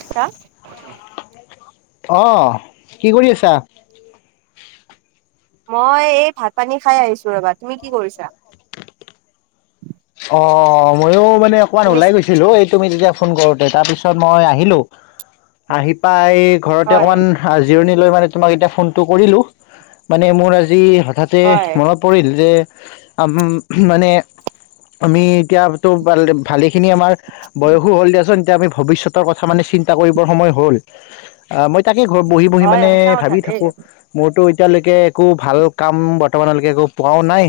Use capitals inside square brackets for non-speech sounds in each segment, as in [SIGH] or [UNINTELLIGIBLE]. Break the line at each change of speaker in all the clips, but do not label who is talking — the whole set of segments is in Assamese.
[UNINTELLIGIBLE]
অ, কৰি আছা?
মই এই ভাত পানী খাই আহিছো ৰবা। তুমি কি কৰিছা?
অ মইয়ো মানে অকমান
শুনিছ
ওলাই গৈছ দিলো, এই তুমি তেতিয়া ফোন কৰোতে, তাৰপিছত মই আহিলো, আহি পাই ঘৰতে
হয়
অকণমান জিৰণি লৈ মানে তোমাক এতিয়া ফোনটো কৰিলো, মানে মোৰ আজি হঠাৎ যে,
হয়
মনত পৰিল যে, মানে আমি এতিয়াটো ভাল ভালেখিনি আমাৰ বয়সো হ'ল দিয়াচোন, এতিয়া আমি ভৱিষ্যতৰ কথা মানে চিন্তা কৰিবৰ সময় হ'ল। অঁ মই তাকে ঘৰত বহি বহি
হয়
মানে
সঁচা কথা
ভাবি
দেই
থাকো। মোৰতো এতিয়ালৈকে একো ভাল কাম বৰ্তমানলৈকে একো পোৱাও নাই,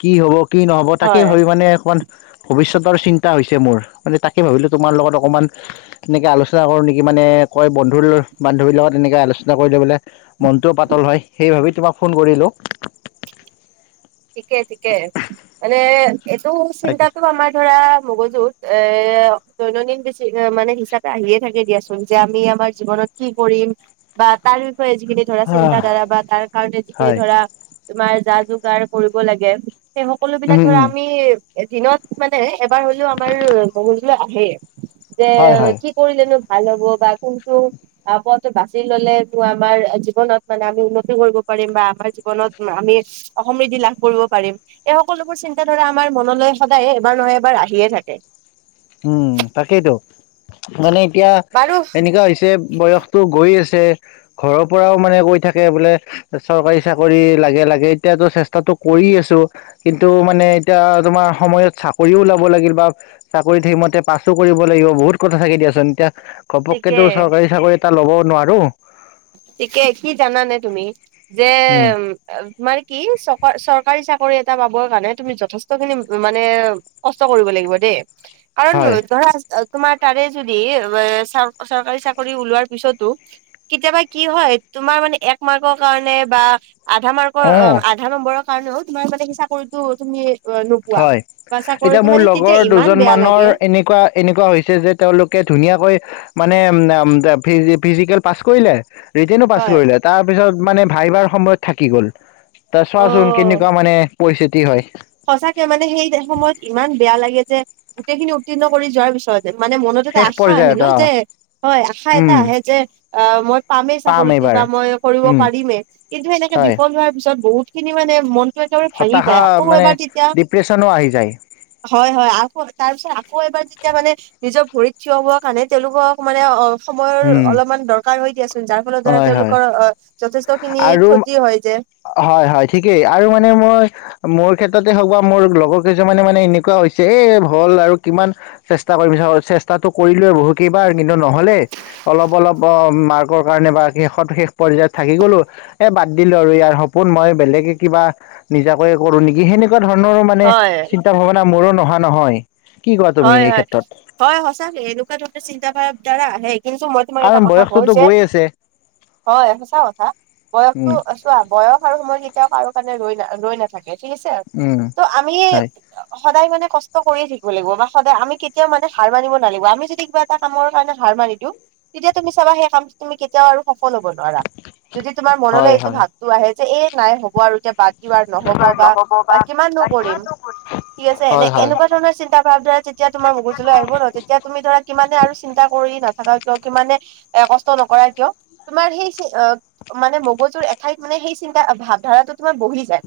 কি হ'ব। কি নহ'ব তাকেই হয়। মানে অকণমান ভৱিষ্যতৰ চিন্তা হৈছে মোৰ মানে তাকে ভাবিলে তোমাৰ লগত অকণমান। তেনেকে আলোচনা কৰোঁ নেকি মানে, কয় বন্ধুল-বান্ধৱীৰ লগত এনেকৈ আলোচনা কৰিলে বোলে মনটোও পাতল হয়, সেই ভাবি তোমাক ফোন কৰিলোঁ।
ঠিকে ঠিকে, মানে এইটো
তাকে
চিন্তাটো আমাৰ ধৰা মগজুত, এ দৈনন্দিন বেছি মানে হিচাপে আহিয়ে থাকে দিয়াচোন। যে আমি আমাৰ জীৱনত কি কৰিম বা তাৰ বিষয়ে যিখিনি। ধৰা চিন্তা ধাৰা বা তাৰ কাৰণে
হয়
যিখিনি
হয়
ধৰা তোমাৰ যা যোগাৰ কৰিব লাগে সেই-
উম
সকলোবিলাক
উম
ধৰা আমি দিনত মানে এবাৰ হলেও আমাৰ মগজুলৈ আহেই। যে
হয় হয়
কি কৰিলেনো ভাল হ'ব বা কোনটো। আহ পথটো বাচি ললে আমাৰ জীৱনত মানে আমি উন্নতি কৰিব পাৰিম বা আমাৰ জীৱনত। উম আমি। সমৃদ্ধি লাভ কৰিব পাৰিম, এই সকলোবোৰ চিন্তাধাৰা আমাৰ মনলৈ সদায়ে এবাৰ নহয় এবাৰ আহিয়ে থাকে।
উম তাকেইতো মানে এতিয়া
বাৰু
এনেকুৱা হৈছে। বয়সটো গৈ আছে ঘৰৰ পৰাও মানে গৈ থাকে বোলে। চৰকাৰী চাকৰি লাগে লাগে এতিয়াতো চেষ্টাতটো কৰি আছো। কিন্তু মানে এতিয়া তোমাৰ সময়ত চাকৰিও ওলাব লাগিল বা। চাকৰি থাকি মতে পাছো কৰিব লাগিব বহুত কথা থাকে দিয়াচোন এতিয়া
ঠিকে
ঘপককেতো চৰকাৰী চাকৰিত। এটা ল'ব নোৱাৰো।
ঠিকেই কি জানানে তুমি যে-
উম
তোমাৰ কি চ চৰকাৰী চাকৰি এটা পাবৰ কাৰণে তুমি যথেষ্ট খিনি মানে- কষ্ট কৰিব লাগিব দেই, কাৰণ
হয়
ধৰা- তোমাৰ তাৰে যদি চৰকাৰী চাকৰি ওলোৱাৰ পিছতো কেতিয়াবা- কি হয় তোমাৰ মানে এক মাৰ্কৰ কাৰণে বা আধা
অ
মাৰ্কৰ- আধা নম্বৰৰ কাৰণেও তোমাৰ মানে কি চাকৰিটো তুমি- অ নোপোৱা
হয়
বা
এতিয়া
চাকৰিটো
মোৰ
মানে তেতিয়া
লগৰ
ইমান
দুজন
বেয়া
মানৰ
লাগে
এনেকুৱা- এনেকুৱা হৈছে যে তেওঁলোকে ধুনীয়াকৈ- মানে উ ফিজিকেল পাছ কৰিলে। ৰিটেনো পাছ
হয়
কৰিলে তাৰ পিছত মানে ভাইভাৰ সময়ত থাকি গল। ত
অ
চোৱাচোন কেনেকুৱা মানে পৰিস্থিতি হয়।
সঁচাকে মানে সেই সময়ত ইমান বেয়া লাগে যে গোটেইখিনি উত্তিৰ্ণ কৰি যোৱাৰ পিছত। মানে মনত এটা
শেষ
আশা আহে
পৰ্যায়ত
ন
অ
যে হয় আশা এটা
উম
আহে যে। আহ মই পামেই
পাম
চাকৰিতটো
এইবাৰ
বা মই কৰিব
উম
পাৰিমেই কিন্তু এনেকে
হয়
বিফল হোৱাৰ পিছত বহুত। খিনি মানে মনতটো একেবাৰে ভাঙি
হতাশা
যায়। আকৌ
মানে
এবাৰ তেতিয়া
ডিপ্ৰেচনো আহি যায়।
হয় হয় আকৌ তাৰ পিছত আকৌ এবাৰ যেতিয়া মানে নিজৰ ভৰিত থিয় হোৱা কাৰণে তেওঁলোকক। মানে অ সময়ৰ
উম
অলপমান দৰকাৰ হৈ দিয়াচোন যাৰ ফলত ধৰা
হয় হয়
তেওঁলোকৰ অঁ। যথেষ্ট খিনি
আৰু
ক্ষতি হয় যে।
হয় হয় ঠিকেই আৰু মানে মই মোৰ ক্ষেত্ৰতে হওক বা মোৰ লগৰ কেইজনৰমানে মানে এনেকুৱা হৈছে এ হল আৰু কিমান - চেষ্টা কৰি চেষ্টাটো কৰিলোৱে বহুত কেইবাৰ কিন্তু নহলে- অলপ অলপ অ মাৰ্কৰ কাৰণে বা শেষত শেষ পৰ্যায়ত- থাকি গ'লো এ বাদ দিলো আৰু ইয়াৰ সপোন মই বেলেগে কিবা- নিজাকৈ কৰো নেকি সেনেকুৱা ধৰণৰো মানে
হয়
চিন্তা ভাৱনা মোৰো নহা নহয়। কি কোৱা তুমি
হয়
এই
হয়
ক্ষেত্ৰত
হয় সঁচাকে এনেকুৱা ধৰণৰ চিন্তা ধাৰা বিলাক আহে, কিন্তু মই- মানে মই এটা
কাৰণ
কথা কওঁ
বয়সটোতো
যে,
গৈ আছে
হয় সচা কথা
উম
বয়সটো- টো বয়স আৰু সময় কেতিয়াও কাৰো কাৰণে ৰৈ না ৰৈ নাথাকে ঠিক আছে।
উম
ত' আমি-
হয়
সদায় মানে কষ্ট কৰিয়ে থাকিব লাগিব, বা- সদায় আমি কেতিয়াও মানে হাৰ মানিব নালাগিব আমি যদি কিবা এটা কামৰ কাৰণে হাৰ মানি দিওঁ তেতিয়া তুমি চাবা সেই কামটো তুমি কেতিয়াও আৰু সফল হব নোৱাৰা। যদি তোমাৰ মনলৈ
হয়
এইটো
হয়
ভাৱটো আহে যে এই নাই হ'ব আৰু বাকী বাৰ নহ'ব বা কিমাননো কৰিম ঠিক আছে এনে
হয় হয়
এনেকুৱা ধৰণৰ চিন্তা ভাৱ ধাৰ যেতিয়া তোমাৰ মুগজলৈ আহিব ন, তেতিয়া তুমি ধৰা কিমানে আৰু চিন্তা কৰি নাথাকা কিয় কিমানে- এ কষ্ট নকৰা কিয়? তোমাৰ সেই মানে মগজুৰ এঠাইত মানে সেই চিন্তা ভাৱধাৰাটো তোমাৰ বহি যায়।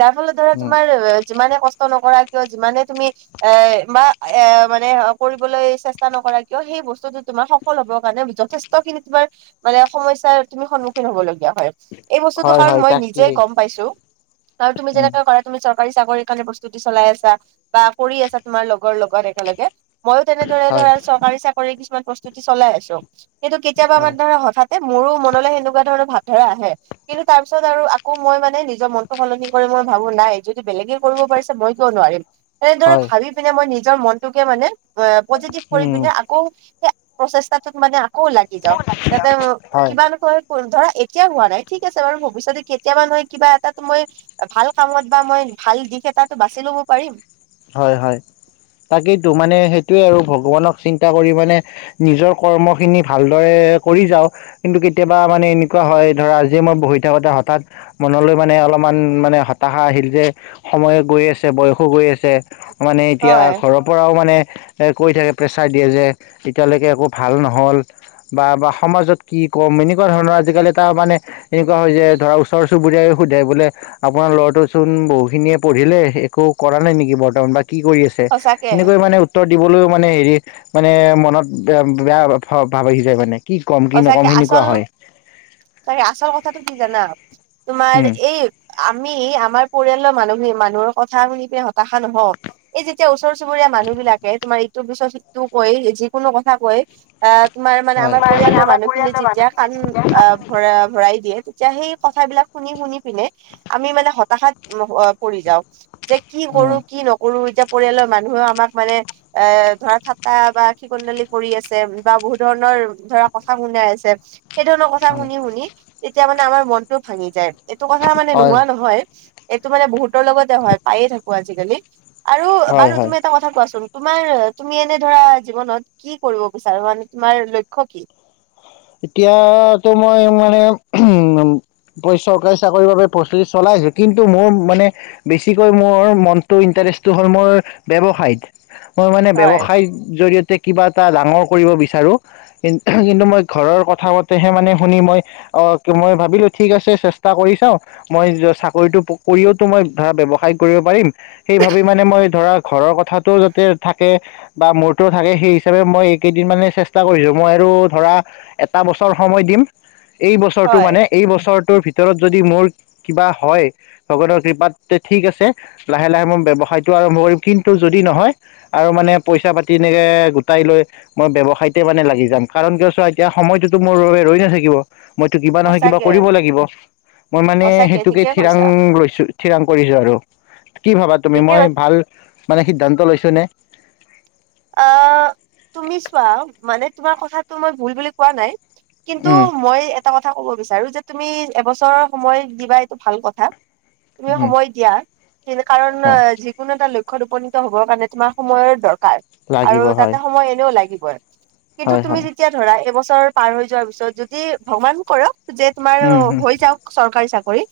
যাৰ ফলত ধৰা
উম
তোমাৰ যিমানে কষ্ট নকৰা কিয় যিমানে তুমি এ বা- এ মানে কৰিবলৈ চেষ্টা নকৰা কিয় সেই বস্তুটো তোমাৰ সফল হব কাৰণে যথেষ্ট খিনি তোমাৰ মানে সমস্যাৰ তুমি সন্মুখীন হ'ব লগীয়া হয় এই বস্তুটো
হয়
কাৰণ
হয়
মই নিজে
তাকেই
গম পাইছো আৰু তুমি
উম
যেনেকে কৰা তুমি চৰকাৰী চাকৰি কাৰণে প্ৰস্তুতি চলাই আছা বা কৰি আছা তোমাৰ লগৰ লগত একেলগে ময়ো তেনেদৰে
হয়
ধৰা চৰকাৰী চাকৰি কিছুমান প্ৰস্তুতি চলাই আছো কিন্তু কেতিয়াবা আমাৰ
হয়
ধৰা হঠাৎ এ মোৰো মনলে সেনেকুৱা ধৰণৰ ভাৱধাৰা আহে। কিন্তু তাৰ পিছত আৰু আকৌ মই মানে নিজৰ মনটো সলনি কৰি মই ভাবো নাই যদি বেলেগে কৰিব পাৰিছে মই কিয় নোৱাৰিম এনেদৰে
হয়
ভাবি পিনে মই নিজৰ মনটোকে মানে মই পজিটিভ কৰি
উম
পিনে আগ আকৌ সেই প্ৰচেষ্টাটোত মানে আকৌ লাগি যাও যাতে
হয়
কিবা নহয় ধৰা এতিয়া হোৱা নাই ঠিক আছে বাৰু ভৱিষ্যতে কেতিয়াবা নহয় কিবা এটাটো মই ভাল কামত বা মই ভাল দিশ এটাটো বাচি লব পাৰিম।
হয় হয় তাকেইতো মানে সেইটোৱে আৰু ভগৱানক চিন্তা কৰি মানে নিজৰ কৰ্ম খিনি ভালদৰে কৰি যাওঁ কিন্তু কেতিয়াবা মানে এনেকুৱা হয় ধৰা আজিয়ে মই বহি থাকোতে হঠাৎ মনলৈ মানে অলপমান মানে হতাশা আহিল যে সময়ে গৈ আছে বয়সো গৈ আ ছে মানে এতিয়া
হয়
ঘৰত পৰাও মানে কৈ থাকে প্ৰেছাৰ দিয়ে যে এতিয়ালৈকে একো ভাল নহ'ল বা বা সমাজত কি ক'ম এনেকুৱা ধৰণৰ আজিকালি তাৰ মানে এনেকুৱা হয় যে ধৰা ওচৰ চুবুৰীয়াই সুধাই বোলে আপোনাৰ ল'ৰাটো চোন বহু খিনিয়ে পঢ়িলে একো কৰা নাই নেক কি বৰ্তমান বা কি কৰি আছে
সঁচাকে
এনেকৈ মানে উত্তৰ দিবলৈও মানে হেৰি মানে মনত বেয়া ভাৱ আহি যায় মানে কি ক'ম কি নক'ম সেনেকুৱা হয়।
তাকে আচল কথাটো কি জানা তোমাৰ
উম।
এই আমি আমাৰ পৰিয়ালৰ মানুহখিনি মানুহৰ কথা শুনি পিনে হতাশা নহও। এই যেতিয়া ওচৰ চুবুৰীয়া মানুহ বিলাকে তোমাৰ ইটো পিছত সিটো কৈ যিকোনো কথা কয়। আহ তোমাৰ মানে
হয়।
আমাৰ পৰিয়ালৰ
আমাৰ
মানুহখিনি
পৰিয়ালৰ
যেতিয়া
মানুহখিনি
কান আ
যেতিয়া
ভৰা ভৰাই দিয়ে এতিয়া সেই কথাবিলাক শুনি শুনি পিনে আমি মানে হতাশাত পৰি যাওঁ। যে কি কৰো
উম
কি নকৰো এতিয়া পৰিয়ালৰ মানুহেও আমাক মানে- এ ধৰা থাট্টা বা কি কনডালি কৰি আছে বা বহুত ধৰণৰ- ধৰা কথা শুনাই আছে সেই ধৰণৰ কথা
হয়
শুনি শুনি তেতিয়া মানে আমাৰ মনটো ভাঙি যায়। এইটো কথা মানে নোহোৱা
হয়।
নহয়, এইটো মানে বহুতৰ লগতে হয় পায়ে থাকো আজিকালি। আৰু
হয়
বাৰু
হয়।
তুমি এটা ক থা কোৱাচোন তোমাৰ তুমি এনে ধৰা জীৱনত কি কৰিব বিচাৰ মানে তোমাৰ লক্ষ্য কি?
এতিয়াতো মই মানে উম। চৰকাৰী চাকৰিৰ বাবে প্ৰস্তুতি চলাইছো কিন্তু মোৰ মানে- বেছিকৈ মোৰ মনটো ইণ্টাৰেষ্টটো হ'ল মোৰ ব্যয়ৱসায়ত। মই মানে
হয়
ব্যৱসায় জৰিয়তে কিবা এটা ডাঙৰ কৰিব বিচাৰো কিন্তু মই- ঘৰৰ কথা মতেহে মানে শুনি মই অ মই ভাবিলো ঠিক আছে চেষ্টা কৰি চাওঁ। মই চাকৰিতটো কৰিওতো মই ধৰা ব্যৱসায় কৰিব পাৰিম- সেই ভাবি মানে মই ধৰা ঘৰৰ কথাটোও যাতে থাকে- বা মোৰটো থাকে সেই হিচাপে মই এইকেইদিন মানে চেষ্টা কৰিছো মই আৰু ধৰা- এটা বছৰ সময় দিম, এই বছৰটো
হয়
মানে- এই বছৰটোৰ ভিতৰত যদি মোৰ কিবা হয়। ভগৱানৰ কৃপাত ঠিক আছে লাহে লাহে মই ব্যৱসায়টো আৰম্ভ কৰিম কিন্তু যদি নহয় আৰু মানে পইচা পাতি এনেকে গোটাই লৈ মই ব্যৱসায়তে মানে লাগি যাম, কাৰণ কিয় চোৱা এতিয়া সময়টোতো মোৰ বাবে ৰৈ নাথাকিব মইতো কিবা নহয় কিবা
সঁচাকে
কৰিব লাগিব। মই মানে
সঁচাকে
সেইটোকে
ঠিকে কৈছা
ঠিৰাং লৈছো ঠিৰাং কৰিছো আৰু। কি ভাবা তুমি
ঠিকে
মই
কৈছা
ভাল মানে সিদ্ধান্ত লৈছো নে?
অ তুমি চোৱা মানে তোমাৰ কথাটো মই ভুল বুলি কোৱা নাই। কিন্তু
উম
মই এটা কথা কব বিচাৰো যে তুমি এবছৰৰ সময় দিবা এইটো ভাল কথা। তুমি
উম
সময় দিয়া কাৰণ
হয়
যিকোনো এটা ল- ক্ষ্যত উপনীত হবৰ কাৰণে তোমাৰ সময়ৰ দৰকাৰ আৰু
লাগিব হয়
তাতে সময় এনেও লাগিবই। কিন্তু
হয়
তুমি
হয়
যেতিয়া ধৰা এবছৰ পাৰ হৈ যোৱাৰ পিছত যদি ভগৱান কৰক যে- তোমাৰ
উম উম
হৈ যাওক চৰকাৰী চাকৰি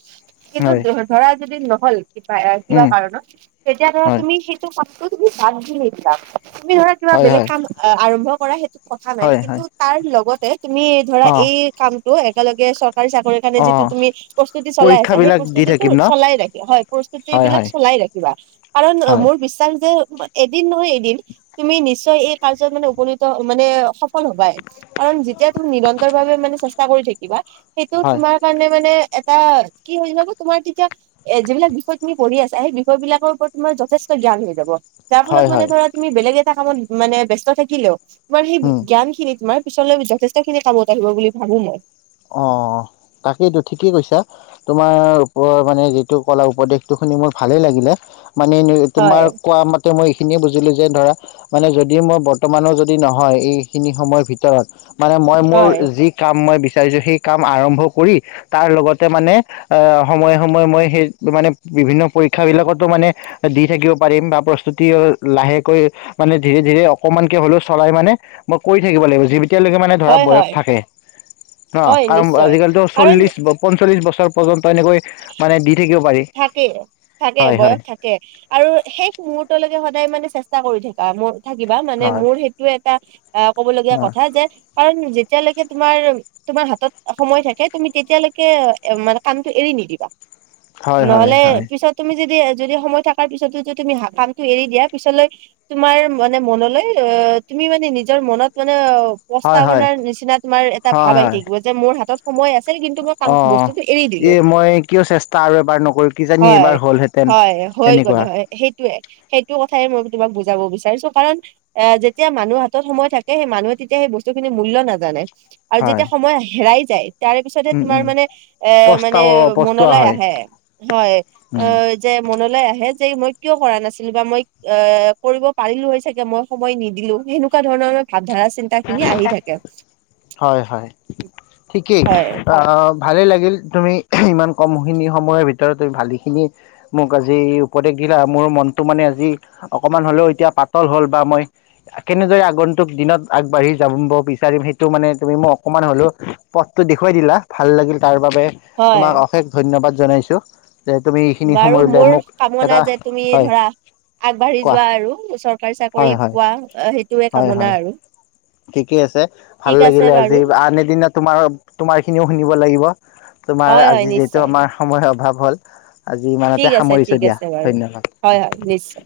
কিন্তু
হয়
ধৰা যদি নহ'ল- কা কিবা
উম
কাৰণত তেতিয়া ধৰা
হয়
তুমি সেইটো কস্তু তুমি বাধি নিছিলা তুমি ধৰা- কিবা
হয়
বেলেগ
হয়
কাম আৰম্ভ কৰা সেইটো কথা নাই
হয়
কিন্তু
হয়
তাৰ লগতে তুমি ধৰা
অ
এই- কামটো একেলগে চৰকাৰী চাকৰিৰ কাৰণে
অ
যিটো তুমি- প্ৰস্তুতি চলাই আছা সেই
পৰীক্ষাবিলাক দি
প্ৰস্তুতিটো
থাকিম ন
চলাই ৰাখিবা হয় প্ৰস্তুতি
হয়
বিলাক
হয়
চলাই ৰাখিবা। কাৰণ
হয়
মোৰ বিশ্বাস যে এদিন নহয় এদিন- তুমি নিশ্চয় এই কাৰ্যত মানে উপনীত মানে সফল হবাই। কাৰণ যেতিয়া তুমি নিৰন্তৰ ভাৱে মানে চেষ্টা কৰি থাকিবা সেইটো
হয়
তোমাৰ- কাৰণে মানে এটা কি হৈ যাব তোমাৰ তেতিয়া- এ যিবিলাক বিষয় তুমি পঢ়ি আছা সেই বিষয় বিলাকৰ ওপৰত তোমাৰ যথেষ্ট জ্ঞান হৈ যাব। যাৰ
হয়
ফলত মানে
হয়
ধৰা তুমি বেলেগ এটা কামত মানে ব্যস্ত থাকিলেও তোমাৰ সেই
উম
জ্ঞান খিনি তোমাৰ- পিছলৈ যথেষ্টখিনি কামত আহিব বুলি ভাবো মই।
অ তাকেইতো ঠিকেই কৈছা। তোমাৰ ওপৰত মানে যিটো কলা উপদেশটো শুনি মোৰ ভালেই লাগিলে মানে তোমাৰ
হয়
কোৱা মতে মই এইখিনিয়ে বুজিলো যে ধৰা মানে যদি মই বৰ্তমানো যদি নহয় এইখিনি সময়ৰ ভিতৰত মানে মই মোৰ
হয়
যি কাম মই বিচাৰিছোঁ সেই কাম আৰম্ভ কৰি তাৰ লগতে মানে আ সময়ে সময়ে মই সেই মানে বিভিন্ন পৰীক্ষা বিলাকতো মানে দি থাকিব পাৰিম বা প্ৰস্তুতি লাহেকৈ- মানে ধীৰে ধীৰে অকমানকে হ'লেও চলাই মানে মই কৰি থাকিব লাগিব যেতিয়ালৈকে মানে ধৰা
হয়
বয়স
হয়
থাকে। ন
হয়
কাৰণ
নিশ্চয়
আজিকালিতো
কাৰণ
চল্লিশ পঞ্চল্লিশ বছৰ পৰ্যন্ত এনেকৈ মানে দি থাকিব পাৰি।
থাকে থাকে
হয়
বয়স
হয়
থা কে আৰু শেষ মহৰ্তলৈকে সদায় মানে চেষ্টা কৰি থাকা ম থাকিবা মানে
হয়
মোৰ টো এটা আহ ক'ব লগীয়া কথা যে কাৰণ যেতিয়ালৈকে তোমাৰ তোমাৰ হাতত সময় থাকে তুমি তেতিয়ালৈকে মানে কামটো এৰি নিদিবা।
হয় হয়
নহলে
হয়
পিছত তুমি যদি যদি সময় থকাৰ পিছতো যদি তুমি কামটো এৰি দিয়া পিছলৈ তোমাৰ মানে মনলৈ আহ তুমি মানে নিজৰ মনত মানে অ
হয় হয়
প্ৰস্তাৱনাৰ নিচিনা তোমাৰ এটা
হয়
ভাৱ আহি
হয়
থাকিব যে মোৰ হাতত সময় আছিল কিন্তু মই
অ
কাম বস্তুটো এৰি
এই
দিলো।
মই কিয় চেষ্টা আৰু এবাৰ নকৰি
হয় হয় হৈ গ'ল হয়। সেইটোয়ে সেইটো কথাই মই তোমাক বুজাব বিচাৰিছো কাৰণ এ যেতিয়া মানুহৰ হাতত সময় থাকে সেই মানুহে তেতিয়া সেই বস্তুখিনি মূল্য নাজানে। আৰু
হয়
যেতিয়া সময় হেৰাই যায় তাৰে পিছতহে
উম
তোমাৰ
উম
মানে এ মানে
পস্তাৱ পস্তোৱা
মনলৈ
হয়
আহে। হয় অ
উম
যে মনলৈ আহে যে মই কিয় কৰা নাছিলো বা মই এ কৰিব পাৰিলো হয় চাগে মই, সময় নিদিলো সেনেকুৱা ধৰণৰ ভাৱধাৰা চি
হয় হয় ঠিকেই
হয়,
অ ভালেই লাগিল তুমি ইমান কমখিনি সময়ৰ ভিতৰত তুমি ভালেখিনি- মোক আজি উপদেশ দিলা মোৰ মনটো মানে আজি অকমান হ'লেও এতিয়া পাতল হ'ল বা মই। কেনেদৰে আগন্তুক দিনত। আগবাঢ়ি যাম ব বিচাৰিম সেইটো মানে তুমি মোক অকণমান হ'লেও পথটো দেখুৱাই দিলা ভাল লাগিল তাৰ বাবে।
হয়।
তোমাক অশেষ ধন্যবাদ জনাইছো যে তুমি এইখিনি
বাৰু
সময় উলিয়াই
মোৰ
মোক
কামনা
এটা
যে তুমি
হয়
ধৰা আগবাঢ়ি
কোৱা
যোৱা আৰু চৰকাৰী চাকৰি
হয় হয়
পোৱা সেইটোয়ে কামনা আৰু।
ঠিকে আছে ভাল
ঠিক আছে
লাগিলে
বাৰু
আজি আনদিনা তোমাৰ তোমাৰ খিনি শুনিব লাগিব। তোমাৰ
হয় হয়
আজি যিহেতু
নিশ্চয়
আমাৰ সময় অভাৱ হ'ল, আজি
ঠিক
ইমানতে
আছে
সামৰিছো
ঠিক
দিয়া
আছে বাৰু
ধন্যবাদ।
হয় হয় নিশ্চয়।